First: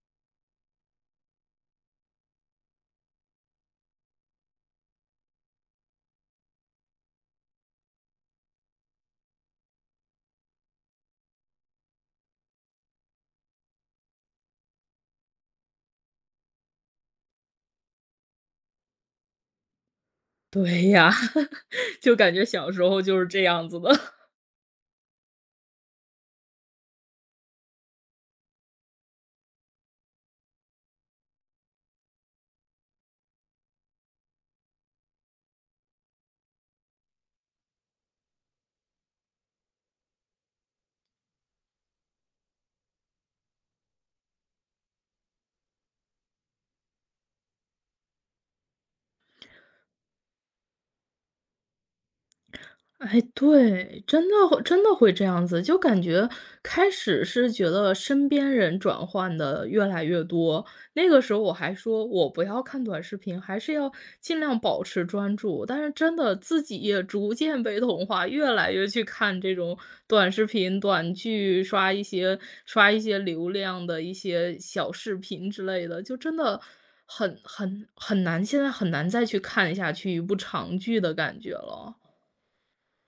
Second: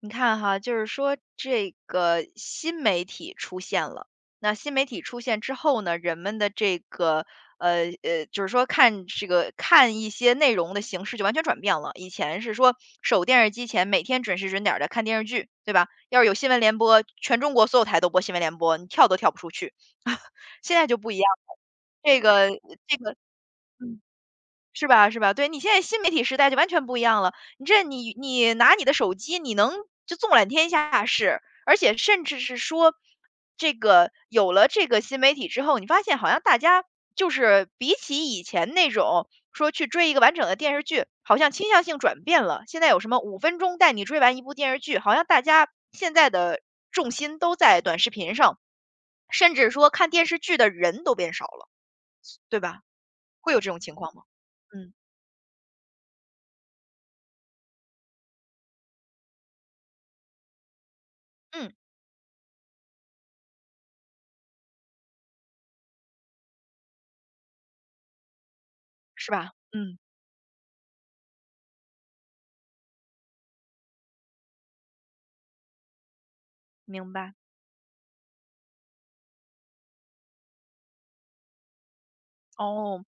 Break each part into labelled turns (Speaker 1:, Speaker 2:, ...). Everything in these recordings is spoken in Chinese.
Speaker 1: 你看哈，就是说这个新媒体出现了，那新媒体出现之后呢，人们的这个就是说看这个看一些内容的形式就完全转变了。以前是说守电视机前，每天准时准点的看电视剧，对吧？要是有新闻联播，全中国所有台都播新闻联播，你跳都跳不出去。现在
Speaker 2: 对
Speaker 1: 就不
Speaker 2: 呀，
Speaker 1: 一样了，
Speaker 2: 就
Speaker 1: 这
Speaker 2: 感觉
Speaker 1: 个
Speaker 2: 小时
Speaker 1: 这
Speaker 2: 候
Speaker 1: 个
Speaker 2: 就是这样子的。
Speaker 1: 嗯是吧，是吧？对，你现在新媒体时代就完全不一样了。你拿你的手机，你能就纵览天下事，而且甚至是说，这个有了这个新媒体之后，你发现好像大家就是比起以前那种说去追一个完整的电视剧，好像倾向性转变了。现在有什么5分钟带你追完一部电视剧，好像大家现在的重心都在短视频上，甚至说看电视剧的人都变少了，对吧？
Speaker 2: 哎，
Speaker 1: 会有这种情
Speaker 2: 对，
Speaker 1: 况吗？
Speaker 2: 真的会真
Speaker 1: 嗯
Speaker 2: 的会这样子，就感觉开始是觉得身边人转换的越来越多，那个时候我
Speaker 1: 嗯。
Speaker 2: 还说我不要看短视频，还是要尽量保持专注，但是真的自己也逐渐被同化，越来越去
Speaker 1: 是
Speaker 2: 看
Speaker 1: 吧？
Speaker 2: 这种
Speaker 1: 嗯，
Speaker 2: 短视频、短剧，刷一些流量的一些小视频之类的，就真的
Speaker 1: 明白。
Speaker 2: 很难，现在很难再去看下去一部长剧的感觉了。
Speaker 1: 哦，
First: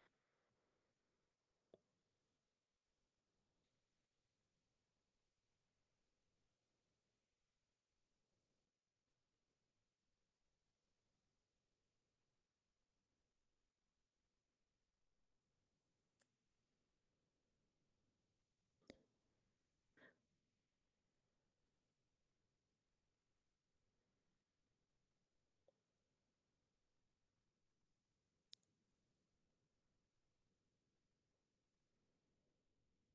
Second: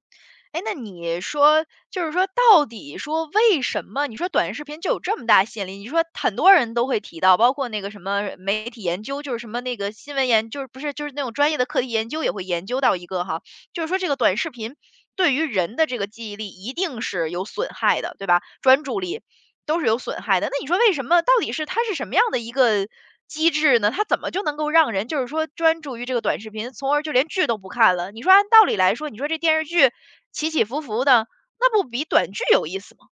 Speaker 1: 哎，那你说，就是说，到底说为什么？你说短视频就有这么大吸引力？你说很多人都会提到，包括那个什么媒体研究，就是什么那个新闻研，就是不是就是那种专业的课题研究也会研究到一个哈，就是说这个短视频对于人的这个记忆力一定是有损害的，对吧？专注力，都是有损害的。那你说为什么？到底是它是什么样的一个机制呢？它怎么就能够让人就是说专注于这个短视频，从而就连剧都不看了？你说按道理来说，你说这电视剧起起伏伏的，那不比短剧有意思吗？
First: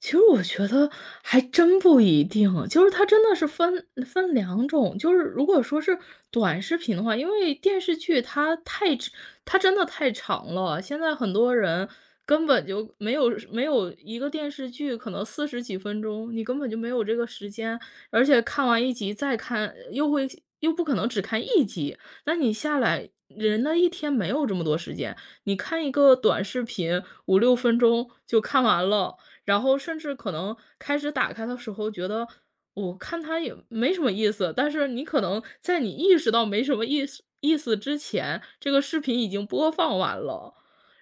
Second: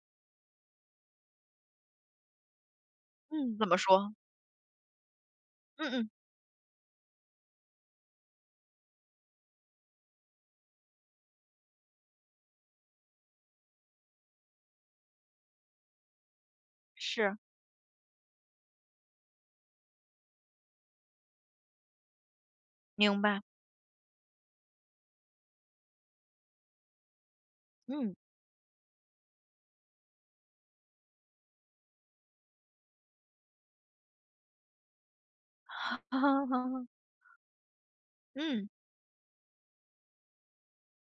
Speaker 2: 其实我觉得还真不一定，就是它真的是
Speaker 1: 嗯。怎么
Speaker 2: 分
Speaker 1: 说？
Speaker 2: 分两种，就是如果说
Speaker 1: 嗯
Speaker 2: 是
Speaker 1: 嗯，
Speaker 2: 短视频的话，因为电视剧它真的太长了，现在很多人根本就没有一个电视剧可能四十几分钟，你根本就没有这个
Speaker 1: 是，
Speaker 2: 时间，而且看完一集再看，又不可能只看一集，那你下来
Speaker 1: 明白。
Speaker 2: 人的一天没有这么多时间，你看一个短视频五六分钟
Speaker 1: 嗯。
Speaker 2: 就看完了。然后甚至可能开始打开的时候觉得，我看它也没什么意思，但是你可能在你意识到没什么 意思之前，
Speaker 1: 嗯，
Speaker 2: 这个视频已经播放完了。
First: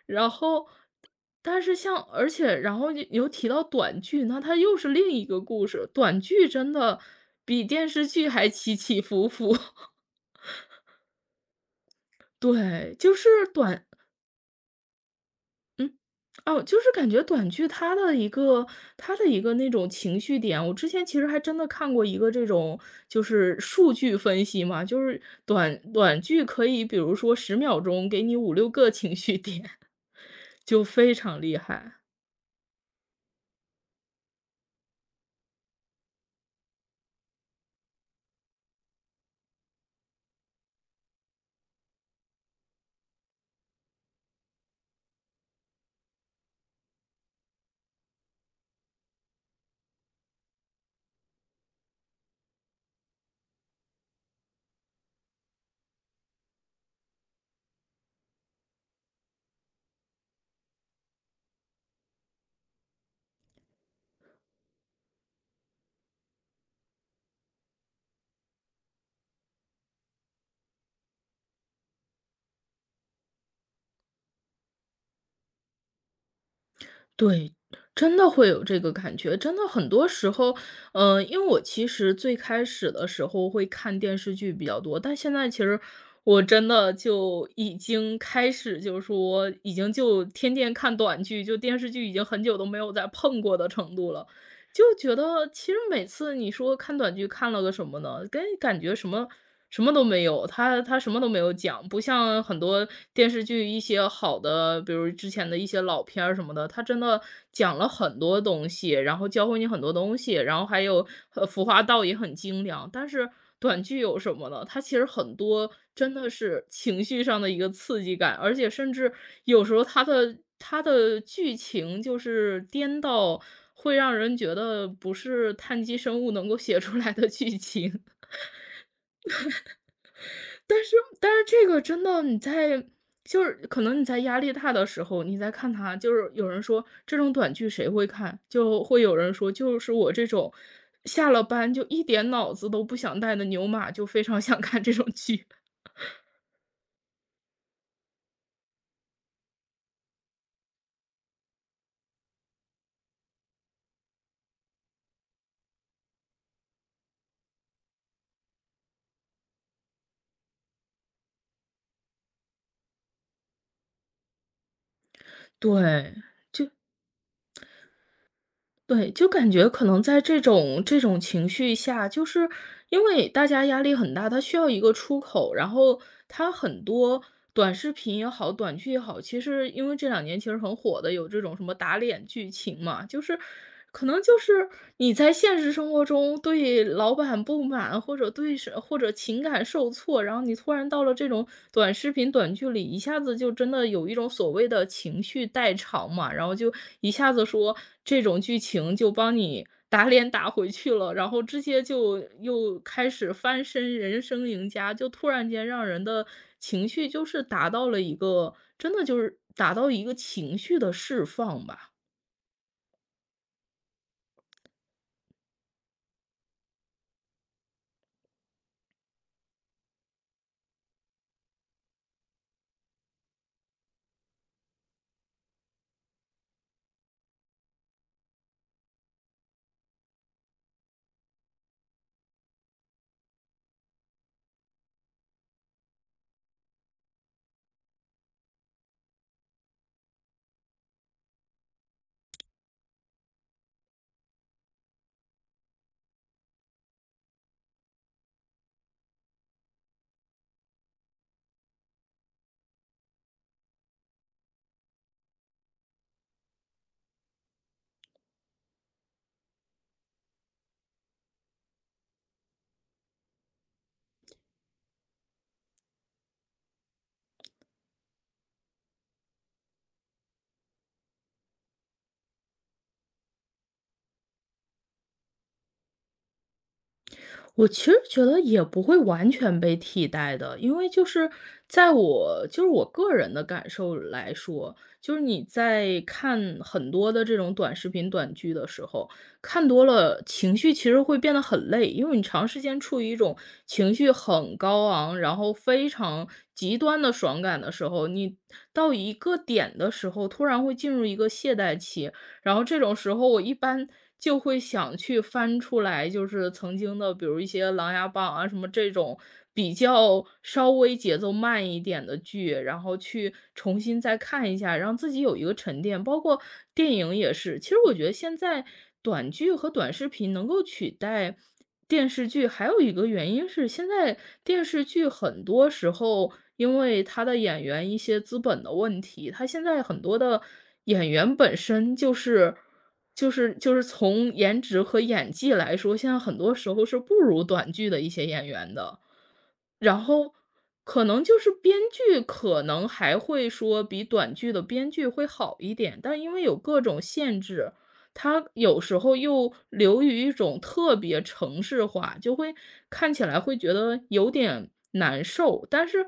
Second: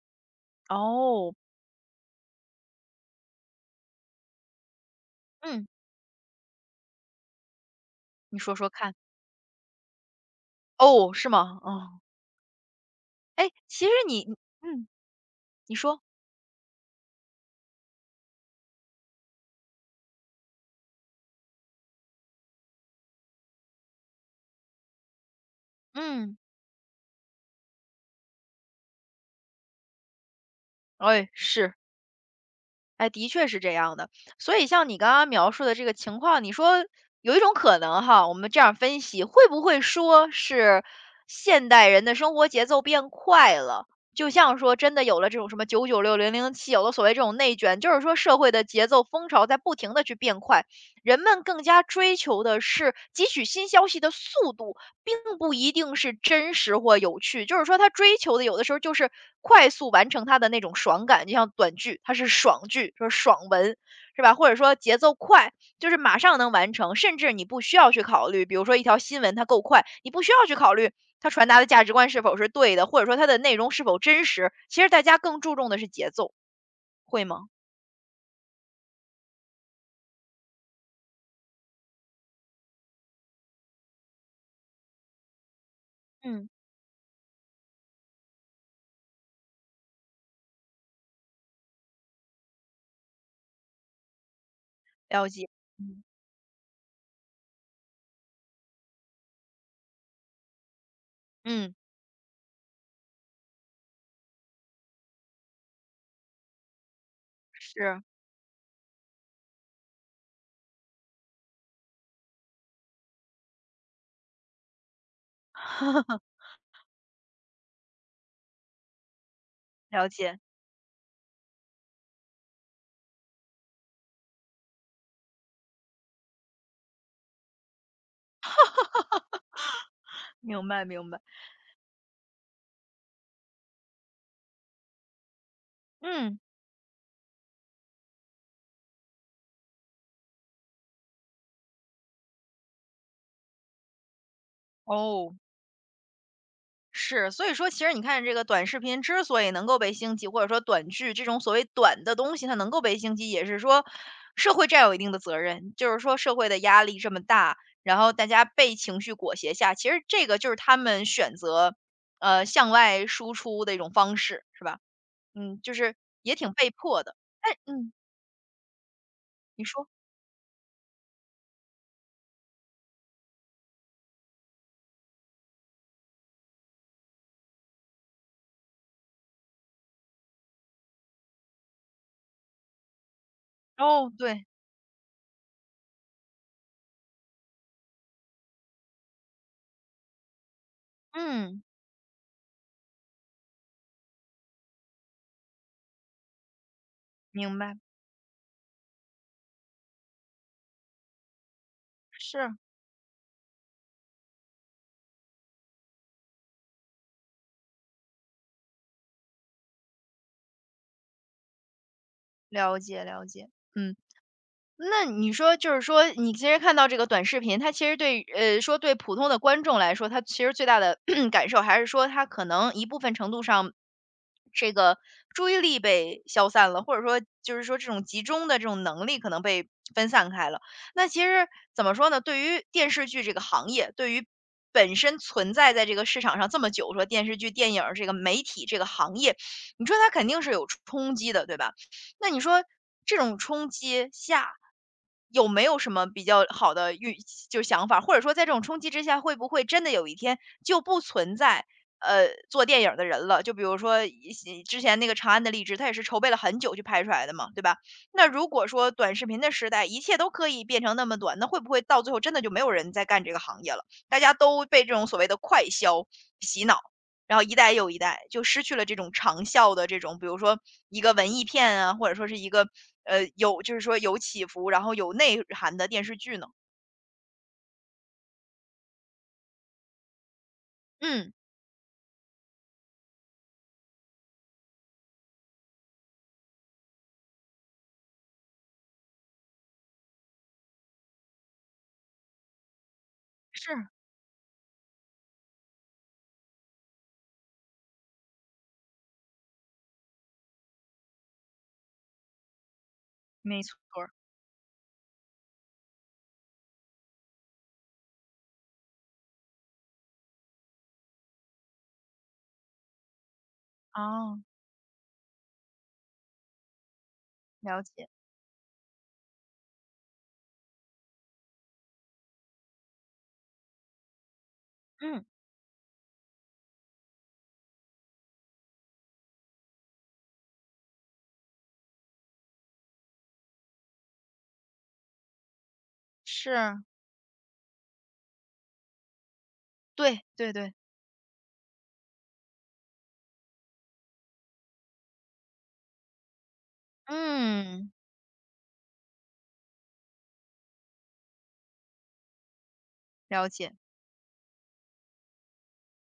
Speaker 2: 然后，
Speaker 1: 哦，
Speaker 2: 但是像而且然后又提到短剧，那它又是另一个
Speaker 1: 嗯，
Speaker 2: 故事。短剧真的比电视剧
Speaker 1: 你
Speaker 2: 还
Speaker 1: 说说
Speaker 2: 起
Speaker 1: 看。
Speaker 2: 起伏伏，
Speaker 1: 哦，是吗？哦，
Speaker 2: 对，就是
Speaker 1: 哎，其
Speaker 2: 短
Speaker 1: 实嗯，你
Speaker 2: 嗯，
Speaker 1: 说，
Speaker 2: 哦，就是感觉短剧它的一个它的一个那种情绪点，我之前其实还真的看过一个这种就是数据分析嘛，就是短
Speaker 1: 嗯，
Speaker 2: 剧可以比如说十秒钟给你五六个情绪点，就非
Speaker 1: 哎，
Speaker 2: 常厉
Speaker 1: 是。
Speaker 2: 害。
Speaker 1: 哎，的确是这样的。所以像你刚刚描述的这个情况，你说有一种可能哈，我们这样分析，会不会说是现代人的生活节奏变快了？就像说真的有了这种什么996007，有了所谓这种内卷，就是说社会的节奏风潮在不停的去变快，人们更加追求的是汲取新消息的速度，并不一定是真实或有趣，就是说他追求的有的时候就是快速完成他的那种爽感，就像短剧，它是爽剧，说爽文，是吧？或者说节奏快，就是马上能完成，甚至你不需要去考虑，比如说一条新闻它够快，你不需要去考虑它传达的价值观是否是对的，或者说它的内容是否真实。其实大家更注重的是节奏，会吗？
Speaker 2: 对，真的会有这个感觉。真的很多时候，嗯，因为我其实最开始的时候会看电视剧比较多，但现在其实我
Speaker 1: 嗯，
Speaker 2: 真的就已经开始，就是说已经就天天看短剧，就电视剧已经很久都没有再碰过的程度了。就觉
Speaker 1: 了解，
Speaker 2: 得其实每次你说看短剧看了个什么呢？跟感觉什么什么都没有，他什么都没有
Speaker 1: 嗯嗯，
Speaker 2: 讲，不像很多电视剧一些好的，比如之前的一些老片儿什么的，他真的讲了
Speaker 1: 是
Speaker 2: 很多东西，然后教会你很多东西，然后还有服化道也很精良。但是短剧有什么呢？它其实很多真 的是情绪上的一个刺激感，而且甚至有时候它
Speaker 1: 了
Speaker 2: 的
Speaker 1: 解，
Speaker 2: 它的剧情就是颠到。会让人觉得不是碳基生物能够写出来的剧情。
Speaker 1: 明
Speaker 2: 但
Speaker 1: 白
Speaker 2: 是
Speaker 1: 明白，
Speaker 2: 但是这个真的你在就是可能你在压力大的时候，你在看它，就是
Speaker 1: 嗯，
Speaker 2: 有人说这种短剧谁会看？就会有人说就是我这种下了班就一点脑子都不想带的牛马，就非常想看这种
Speaker 1: 哦。
Speaker 2: 剧。
Speaker 1: 是，所以说其实你看这个短视频之所以能够被兴起，或者说短剧这种所谓短的东西，它能够被兴起，也是说社会占有一定的责任，就是说社会的压力这么大，然后大家被情绪裹挟下，其实这个就是他们选择向外输出的一种方式，是吧？嗯，就是
Speaker 2: 对。
Speaker 1: 也挺被迫的。哎，嗯，
Speaker 2: 对，就感
Speaker 1: 你
Speaker 2: 觉可
Speaker 1: 说，
Speaker 2: 能在这种情绪下，就是因为大家压力很大，他需要一个出口，然后他很多短视频也好，短剧也好，其实因为这两年其实很火的，有这种什么打脸剧情嘛，就是。可
Speaker 1: 哦，
Speaker 2: 能就
Speaker 1: 对，
Speaker 2: 是你在现实生活中对老板不满，或者或者情感受挫，然后你突然到了这种
Speaker 1: 嗯，
Speaker 2: 短视频、短剧里，一下子就真的有一种所谓的情绪代偿嘛，然后就一下子
Speaker 1: 明
Speaker 2: 说
Speaker 1: 白，
Speaker 2: 这种剧情就帮你打脸打回去了，然后直接就
Speaker 1: 是
Speaker 2: 又开始翻身，人生赢家，就突然间让人的情绪就是达到了一个真的就是达到一个情绪的释放吧。
Speaker 1: 了解了解，嗯。那你说就是说，你其实看到这个短视频，它其实对说对普通的观众来说，它其实最大的 感受还是说，它可能一部分程度上，这个注意力被消散了，或者说就是说这种集中的这种能力可能被分散开了。那其实怎么说呢？对于电视剧这个行业，对于本身存在在这个市场上这么久，说电视剧、电影儿这个媒体这个行业，你说它肯定是有冲击的，对吧？那你说这种冲击下，有没有什么比较好的想法？或者说在这种冲击之下，会不会真的有一天就不存在，做电影儿的人了？就比如说一些之前那个《长安的荔枝》，它也是筹备了很久去拍出来的嘛，对吧？那如果说短视频的时代，一切都可以变成那么短，那会不会到最后真的就没有人在干这个行业了？大家都被这种所谓的快消洗脑？然后一代又一代，就失去了这种长效的这种，比如说一个文艺片啊，或者说是一个有就是说有起伏，然后有内涵的电视剧呢。
Speaker 2: 我其实觉得也不会完全被替代的，因为就是
Speaker 1: 嗯，
Speaker 2: 在我就是我个人的感受来说，就是你在看很多的这种短视频、短剧的时候，看多了情绪其实会变得很累，因为你长时间处于一种
Speaker 1: 是，
Speaker 2: 情绪很高昂，然后非常极端的爽感的时候，你到一个点的时候，突然会进入一个懈怠期，然后这种时候我一
Speaker 1: 没错
Speaker 2: 般
Speaker 1: 儿。
Speaker 2: 就会想去翻出来，就是曾经的，比如一些《琅琊榜》啊什么这种比较稍微节奏慢一点的剧，然后去重新再
Speaker 1: 哦，
Speaker 2: 看一下，让自己有一个沉淀。包括电影也是，其实
Speaker 1: 了
Speaker 2: 我觉
Speaker 1: 解。
Speaker 2: 得现在短剧和短视频能够取代。电视剧还有一个原因是，现在电视剧
Speaker 1: 嗯
Speaker 2: 很多时候因为他的演员一些资本的问题，他现在很多的演员本身就是从颜值和演技来说，现在很多时
Speaker 1: 是，
Speaker 2: 候是不如短剧的一些演员的。然
Speaker 1: 对
Speaker 2: 后
Speaker 1: 对对，
Speaker 2: 可能就是编剧可能还会说比短剧的编剧会好一点，但因为有各种限制，
Speaker 1: 嗯，
Speaker 2: 它有时候又流于一种特别程式化，就会看起来
Speaker 1: 了
Speaker 2: 会
Speaker 1: 解，
Speaker 2: 觉得有点难受。但是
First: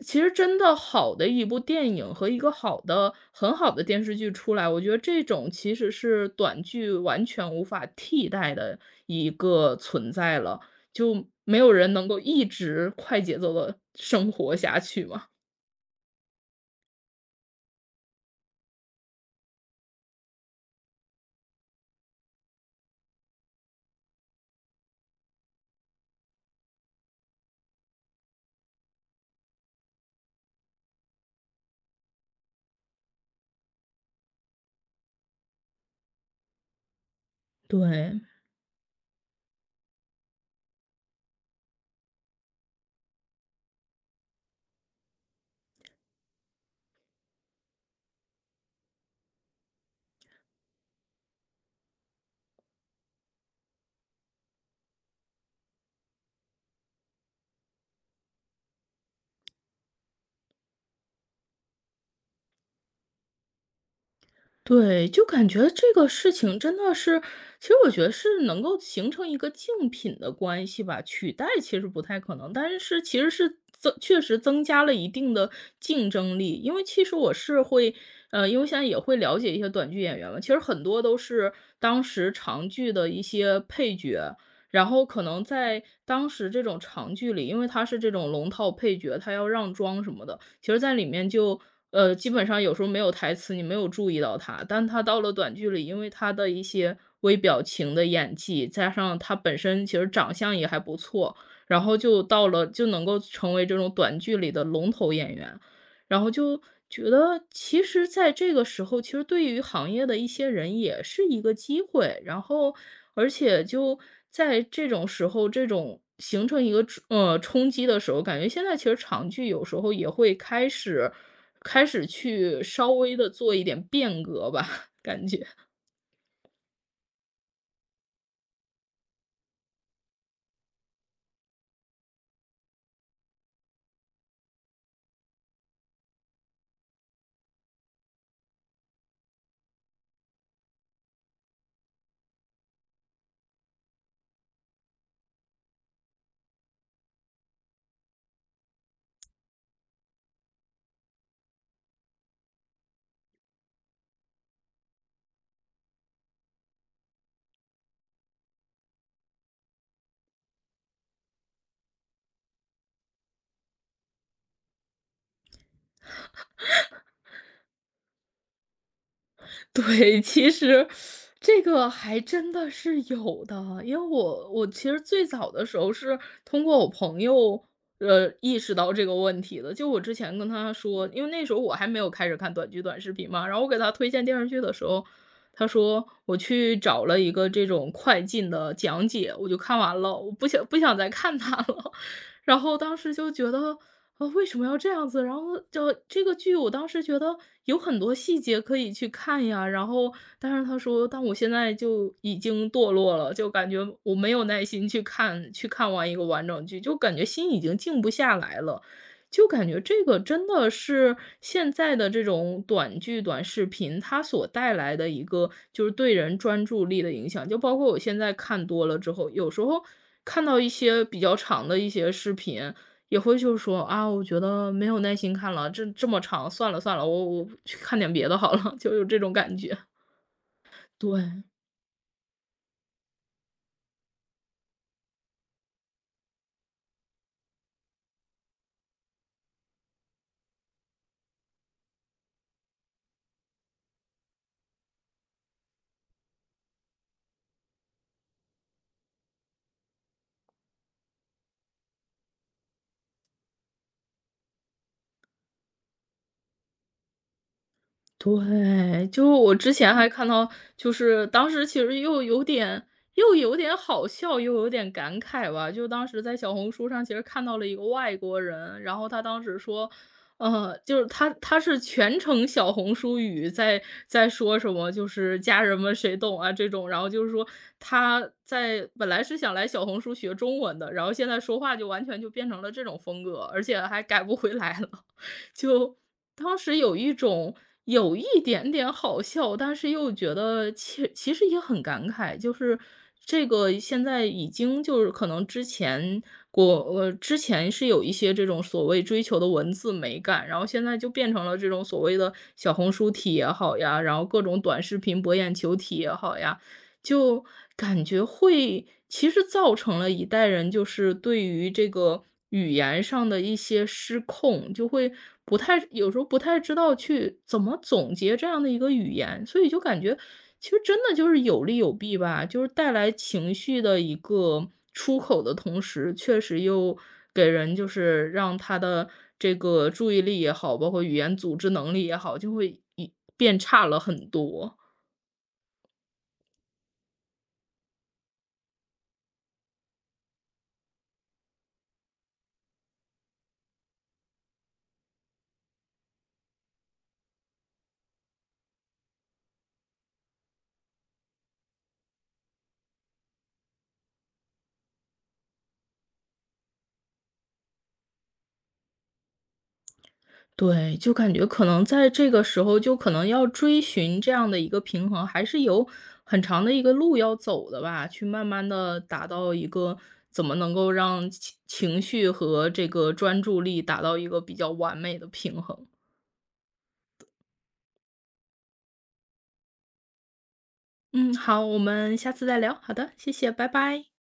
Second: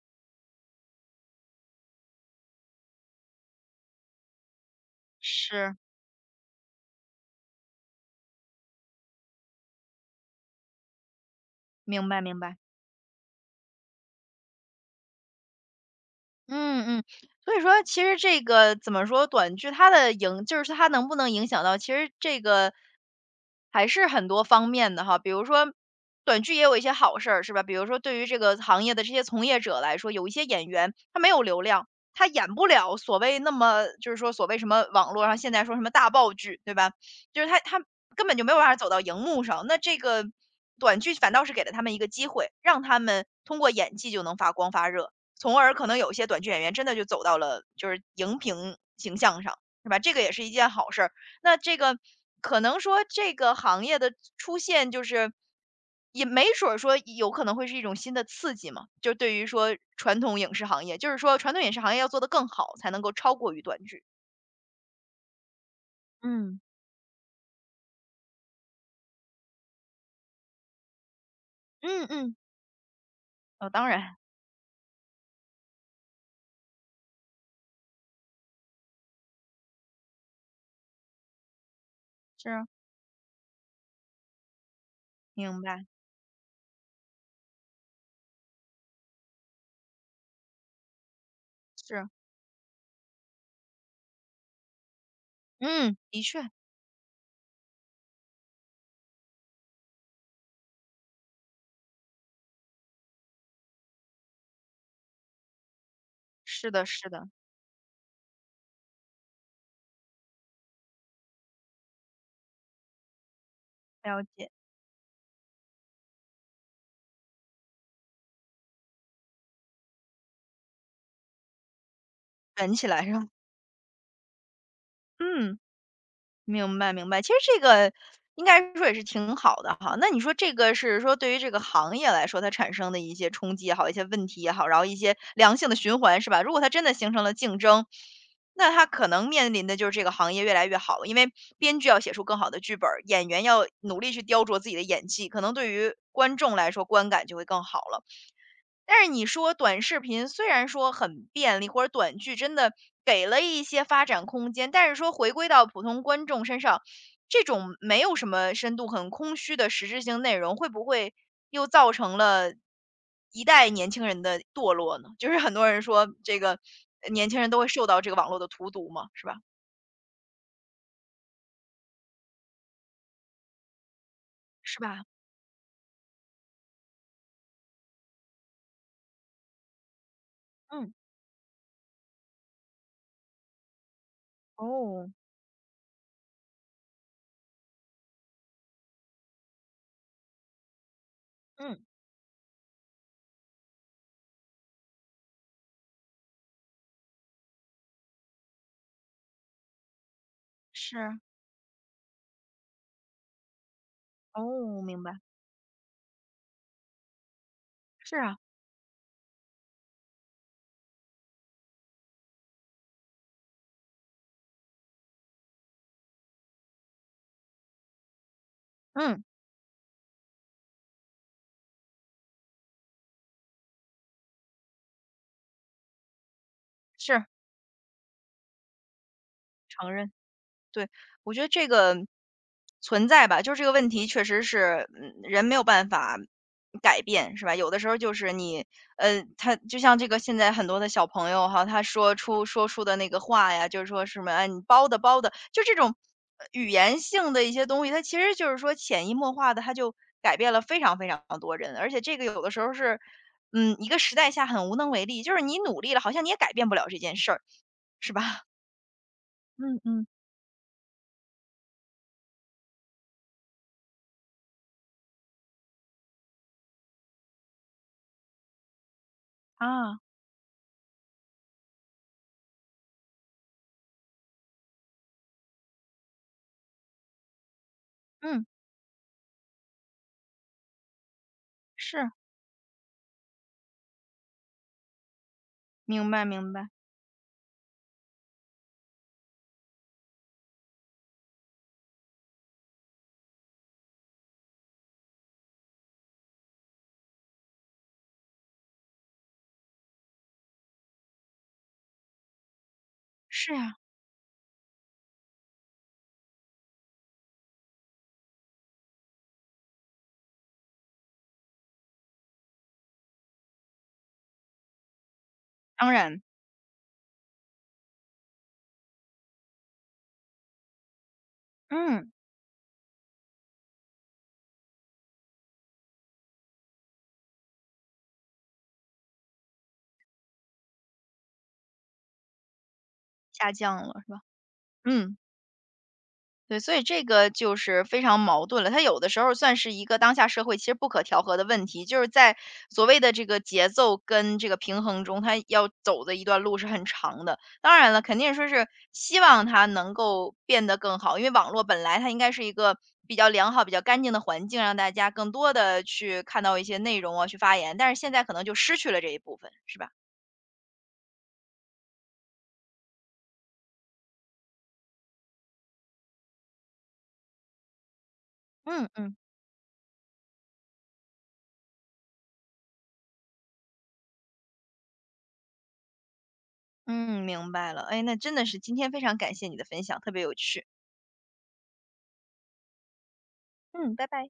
Speaker 2: 其实真的好的一部电影和一个好的很好的电视剧出来，我觉得这种其
Speaker 1: 是，
Speaker 2: 实是短剧完全无法替代的一个存在了。就没有人能
Speaker 1: 明白
Speaker 2: 够
Speaker 1: 明
Speaker 2: 一
Speaker 1: 白。
Speaker 2: 直快节奏的生活下去嘛。
Speaker 1: 嗯嗯，所以说其实这个怎么说，短剧它的影就是它能不能影响到，其实这个还是很多方面的哈。比如说，短剧也有一些好事儿，是吧？比如说，对于这个行业的这些从业者来说，有一些演员他没有流量，他演不了所谓那么就是说所谓什么网络上现在说什么大爆剧，对吧？就是他
Speaker 2: 对。
Speaker 1: 根本就没有办法走到荧幕上，那这个短剧反倒是给了他们一个机会，让他们通过演技就能发光发热。从而可能有一些短剧演员真的就走到了就是荧屏形象上，是吧？这个也是一件好事儿。那这个可能说这个行业的出现，就是也没准儿说有可能会是一种新的刺激嘛，就对于说传统影视行业，就是说传统影视行业要做得更好，才能够超过于短剧。
Speaker 2: 对，就感觉这个事情
Speaker 1: 嗯
Speaker 2: 真的是其实我觉得是能够形成一个竞品的关系吧，取代其实不
Speaker 1: 嗯
Speaker 2: 太
Speaker 1: 嗯，
Speaker 2: 可能，但是其实是
Speaker 1: 哦，当
Speaker 2: 增
Speaker 1: 然
Speaker 2: 确实增加了一定的竞争力。因为其实我是会因为现在也会了解一些短剧演员嘛，其实很多都是当时
Speaker 1: 是啊
Speaker 2: 长剧的一些配角，然后可能
Speaker 1: 明
Speaker 2: 在
Speaker 1: 白，
Speaker 2: 当时这种长剧里，因为他是这种龙套配角，他要让妆什么的，其实在里面就
Speaker 1: 是啊，
Speaker 2: 基本上有时候没有台词，你没有注意到他，但他到了短剧里，
Speaker 1: 嗯，
Speaker 2: 因为
Speaker 1: 的
Speaker 2: 他的
Speaker 1: 确
Speaker 2: 一些微表情的演技，加上他本身其实长相也还不错，然后就到了就能够成为这种短剧里的龙头演员。然后就
Speaker 1: 是的，是
Speaker 2: 觉
Speaker 1: 的，
Speaker 2: 得其实在这个时候，其实对于行业的一些人也是一个机会。然后，而且就
Speaker 1: 了解。
Speaker 2: 在这种时候，这种形成一个冲击的时候，感觉现在其实长剧有时候也会开始去
Speaker 1: 卷起
Speaker 2: 稍
Speaker 1: 来是
Speaker 2: 微
Speaker 1: 吧？
Speaker 2: 的做一点变革吧，感觉。
Speaker 1: 嗯。明白明白，其实这个应该说也是挺好的哈。那你说这个是说对于这个行业来说，它产生的一些冲击也好，一些问题也好，然后一些良性的循环是吧？如果它真的形成了竞争，那它可能面临的就是这个行业越来越好，因为编剧要写出更好的剧本儿，演员要努力去雕琢自己的演技，可能对于观众来说观感就会更好了。但是你说短视频虽然说很便利，或者短剧真的给了一些发展空间，但是说回归到普通观众身上，这种没有什么深度、很空虚的实质性内容，会不会又造成了一代年轻人的堕落呢？就是很多人说这个年轻人都会受到这个网络的荼毒嘛，是吧？
Speaker 2: 对，其实这个还真的是有的，因为我
Speaker 1: 是
Speaker 2: 其实
Speaker 1: 吧？
Speaker 2: 最早的时候是通过我朋友，意识到这个问题的。就我之前跟他
Speaker 1: 嗯
Speaker 2: 说，因为那时候我还没有开始看短剧、短视频嘛，然后我给他推荐电视剧的时候，
Speaker 1: 哦，
Speaker 2: 他说我去找了一个这种快进的讲解，我就看完了，我不想再看它
Speaker 1: 嗯，
Speaker 2: 了。然后当时就觉得啊，为什么要这样子？然后就这个剧，我当时觉得有很多细节可以去看呀。然后，但是他说，
Speaker 1: 是
Speaker 2: 但我现在就已经堕落了，就感觉我没有耐
Speaker 1: 哦，
Speaker 2: 心
Speaker 1: 明
Speaker 2: 去
Speaker 1: 白，
Speaker 2: 看，去看完一个完整剧，就感觉心已经静不
Speaker 1: 是
Speaker 2: 下
Speaker 1: 啊，
Speaker 2: 来了。就感觉这个真的是现在的这种短剧、短视频，它所带来的一个就是对人专注力的影响。就包括我现在看多了之
Speaker 1: 嗯，
Speaker 2: 后，有时候看到一些比较长的一些视频，也会就是说：“啊，我觉得没有耐心看了，这么长，算了算了，我
Speaker 1: 是
Speaker 2: 我去看点别的好了。”就有这种感觉，
Speaker 1: 承认。对，我觉
Speaker 2: 对。
Speaker 1: 得这个存在吧，就是这个问题确实是，嗯，人没有办法改变，是吧？有的时候就是你，他就像这个现在很多的小朋友哈，他说出的那个话呀，就是说什么，哎，你包的包的，就这种语言性的一些东西，它其实就是说潜移默化的，它就改变了非常非常多人，而且这个有的时候是，嗯，一个时代下很无能为力，就是你努力了，好像你也改变不了这件事儿，是吧？
Speaker 2: 对，就我之
Speaker 1: 嗯
Speaker 2: 前
Speaker 1: 嗯
Speaker 2: 还看到，就是当时其实又有点好笑，又有点感慨吧。就当时在小红书上，其实看到了一个外国人，然后他当时说，
Speaker 1: 啊。
Speaker 2: 就是他是全程小红书语在说什么，就是家人们谁懂啊这种，然后就是说他
Speaker 1: 嗯。
Speaker 2: 在本来是想来小红书学中文的，然后现在说话就完
Speaker 1: 是，
Speaker 2: 全就变成了这种风格，而且还改不回来了。就
Speaker 1: 明白明
Speaker 2: 当
Speaker 1: 白，
Speaker 2: 时有一种有一点点好笑，但是又觉得其实也很感慨，就是这个现在已经就是可能之前国之前是有一些这种所谓追求的文字美感，然后现在就变成了这种所谓的小红书体也
Speaker 1: 是呀，
Speaker 2: 好呀，然后各种短视频博眼球体也好呀，就感觉会其实造成了一代人就是对于这个语言上的一些失控，就会不太
Speaker 1: 当
Speaker 2: 有时
Speaker 1: 然，
Speaker 2: 候不太知道去怎么总结这样的一个语言，所以就感觉其实真的就是有利有
Speaker 1: 嗯，
Speaker 2: 弊吧，就是带来情绪的一个出口的同时，确实又给人就是让他的这个注意力也好，包括语言组织能力也好，就会
Speaker 1: 下
Speaker 2: 变
Speaker 1: 降
Speaker 2: 差了
Speaker 1: 了是吧？
Speaker 2: 很多。
Speaker 1: 嗯，对，所以这个就是非常矛盾了。它有的时候算是一个当下社会其实不可调和的问题，就是在所谓的这个节奏跟这个平衡中，它要走的一段路是很长的。当然了，肯定说是希望它能够变得更好，因为网络本来它应该是一个比较良好、比较干净的环境，让大家更多的去看到一些内容啊，去发言。但是现在可能就失去了这一部分，是吧？
Speaker 2: 对，就感觉可能在这个时候，就可能要追寻这样的一个平衡，还是有很长的一个路要走的吧，去慢慢
Speaker 1: 嗯
Speaker 2: 的
Speaker 1: 嗯。
Speaker 2: 达到一个怎么能够让情绪和这个专注力达到一个比较完美的平衡。
Speaker 1: 嗯，明白了。哎，那真的是今天非常感谢你的分享，特别有趣。
Speaker 2: 嗯，好，我们下次再聊。好的，谢谢，拜
Speaker 1: 嗯，拜
Speaker 2: 拜。
Speaker 1: 拜。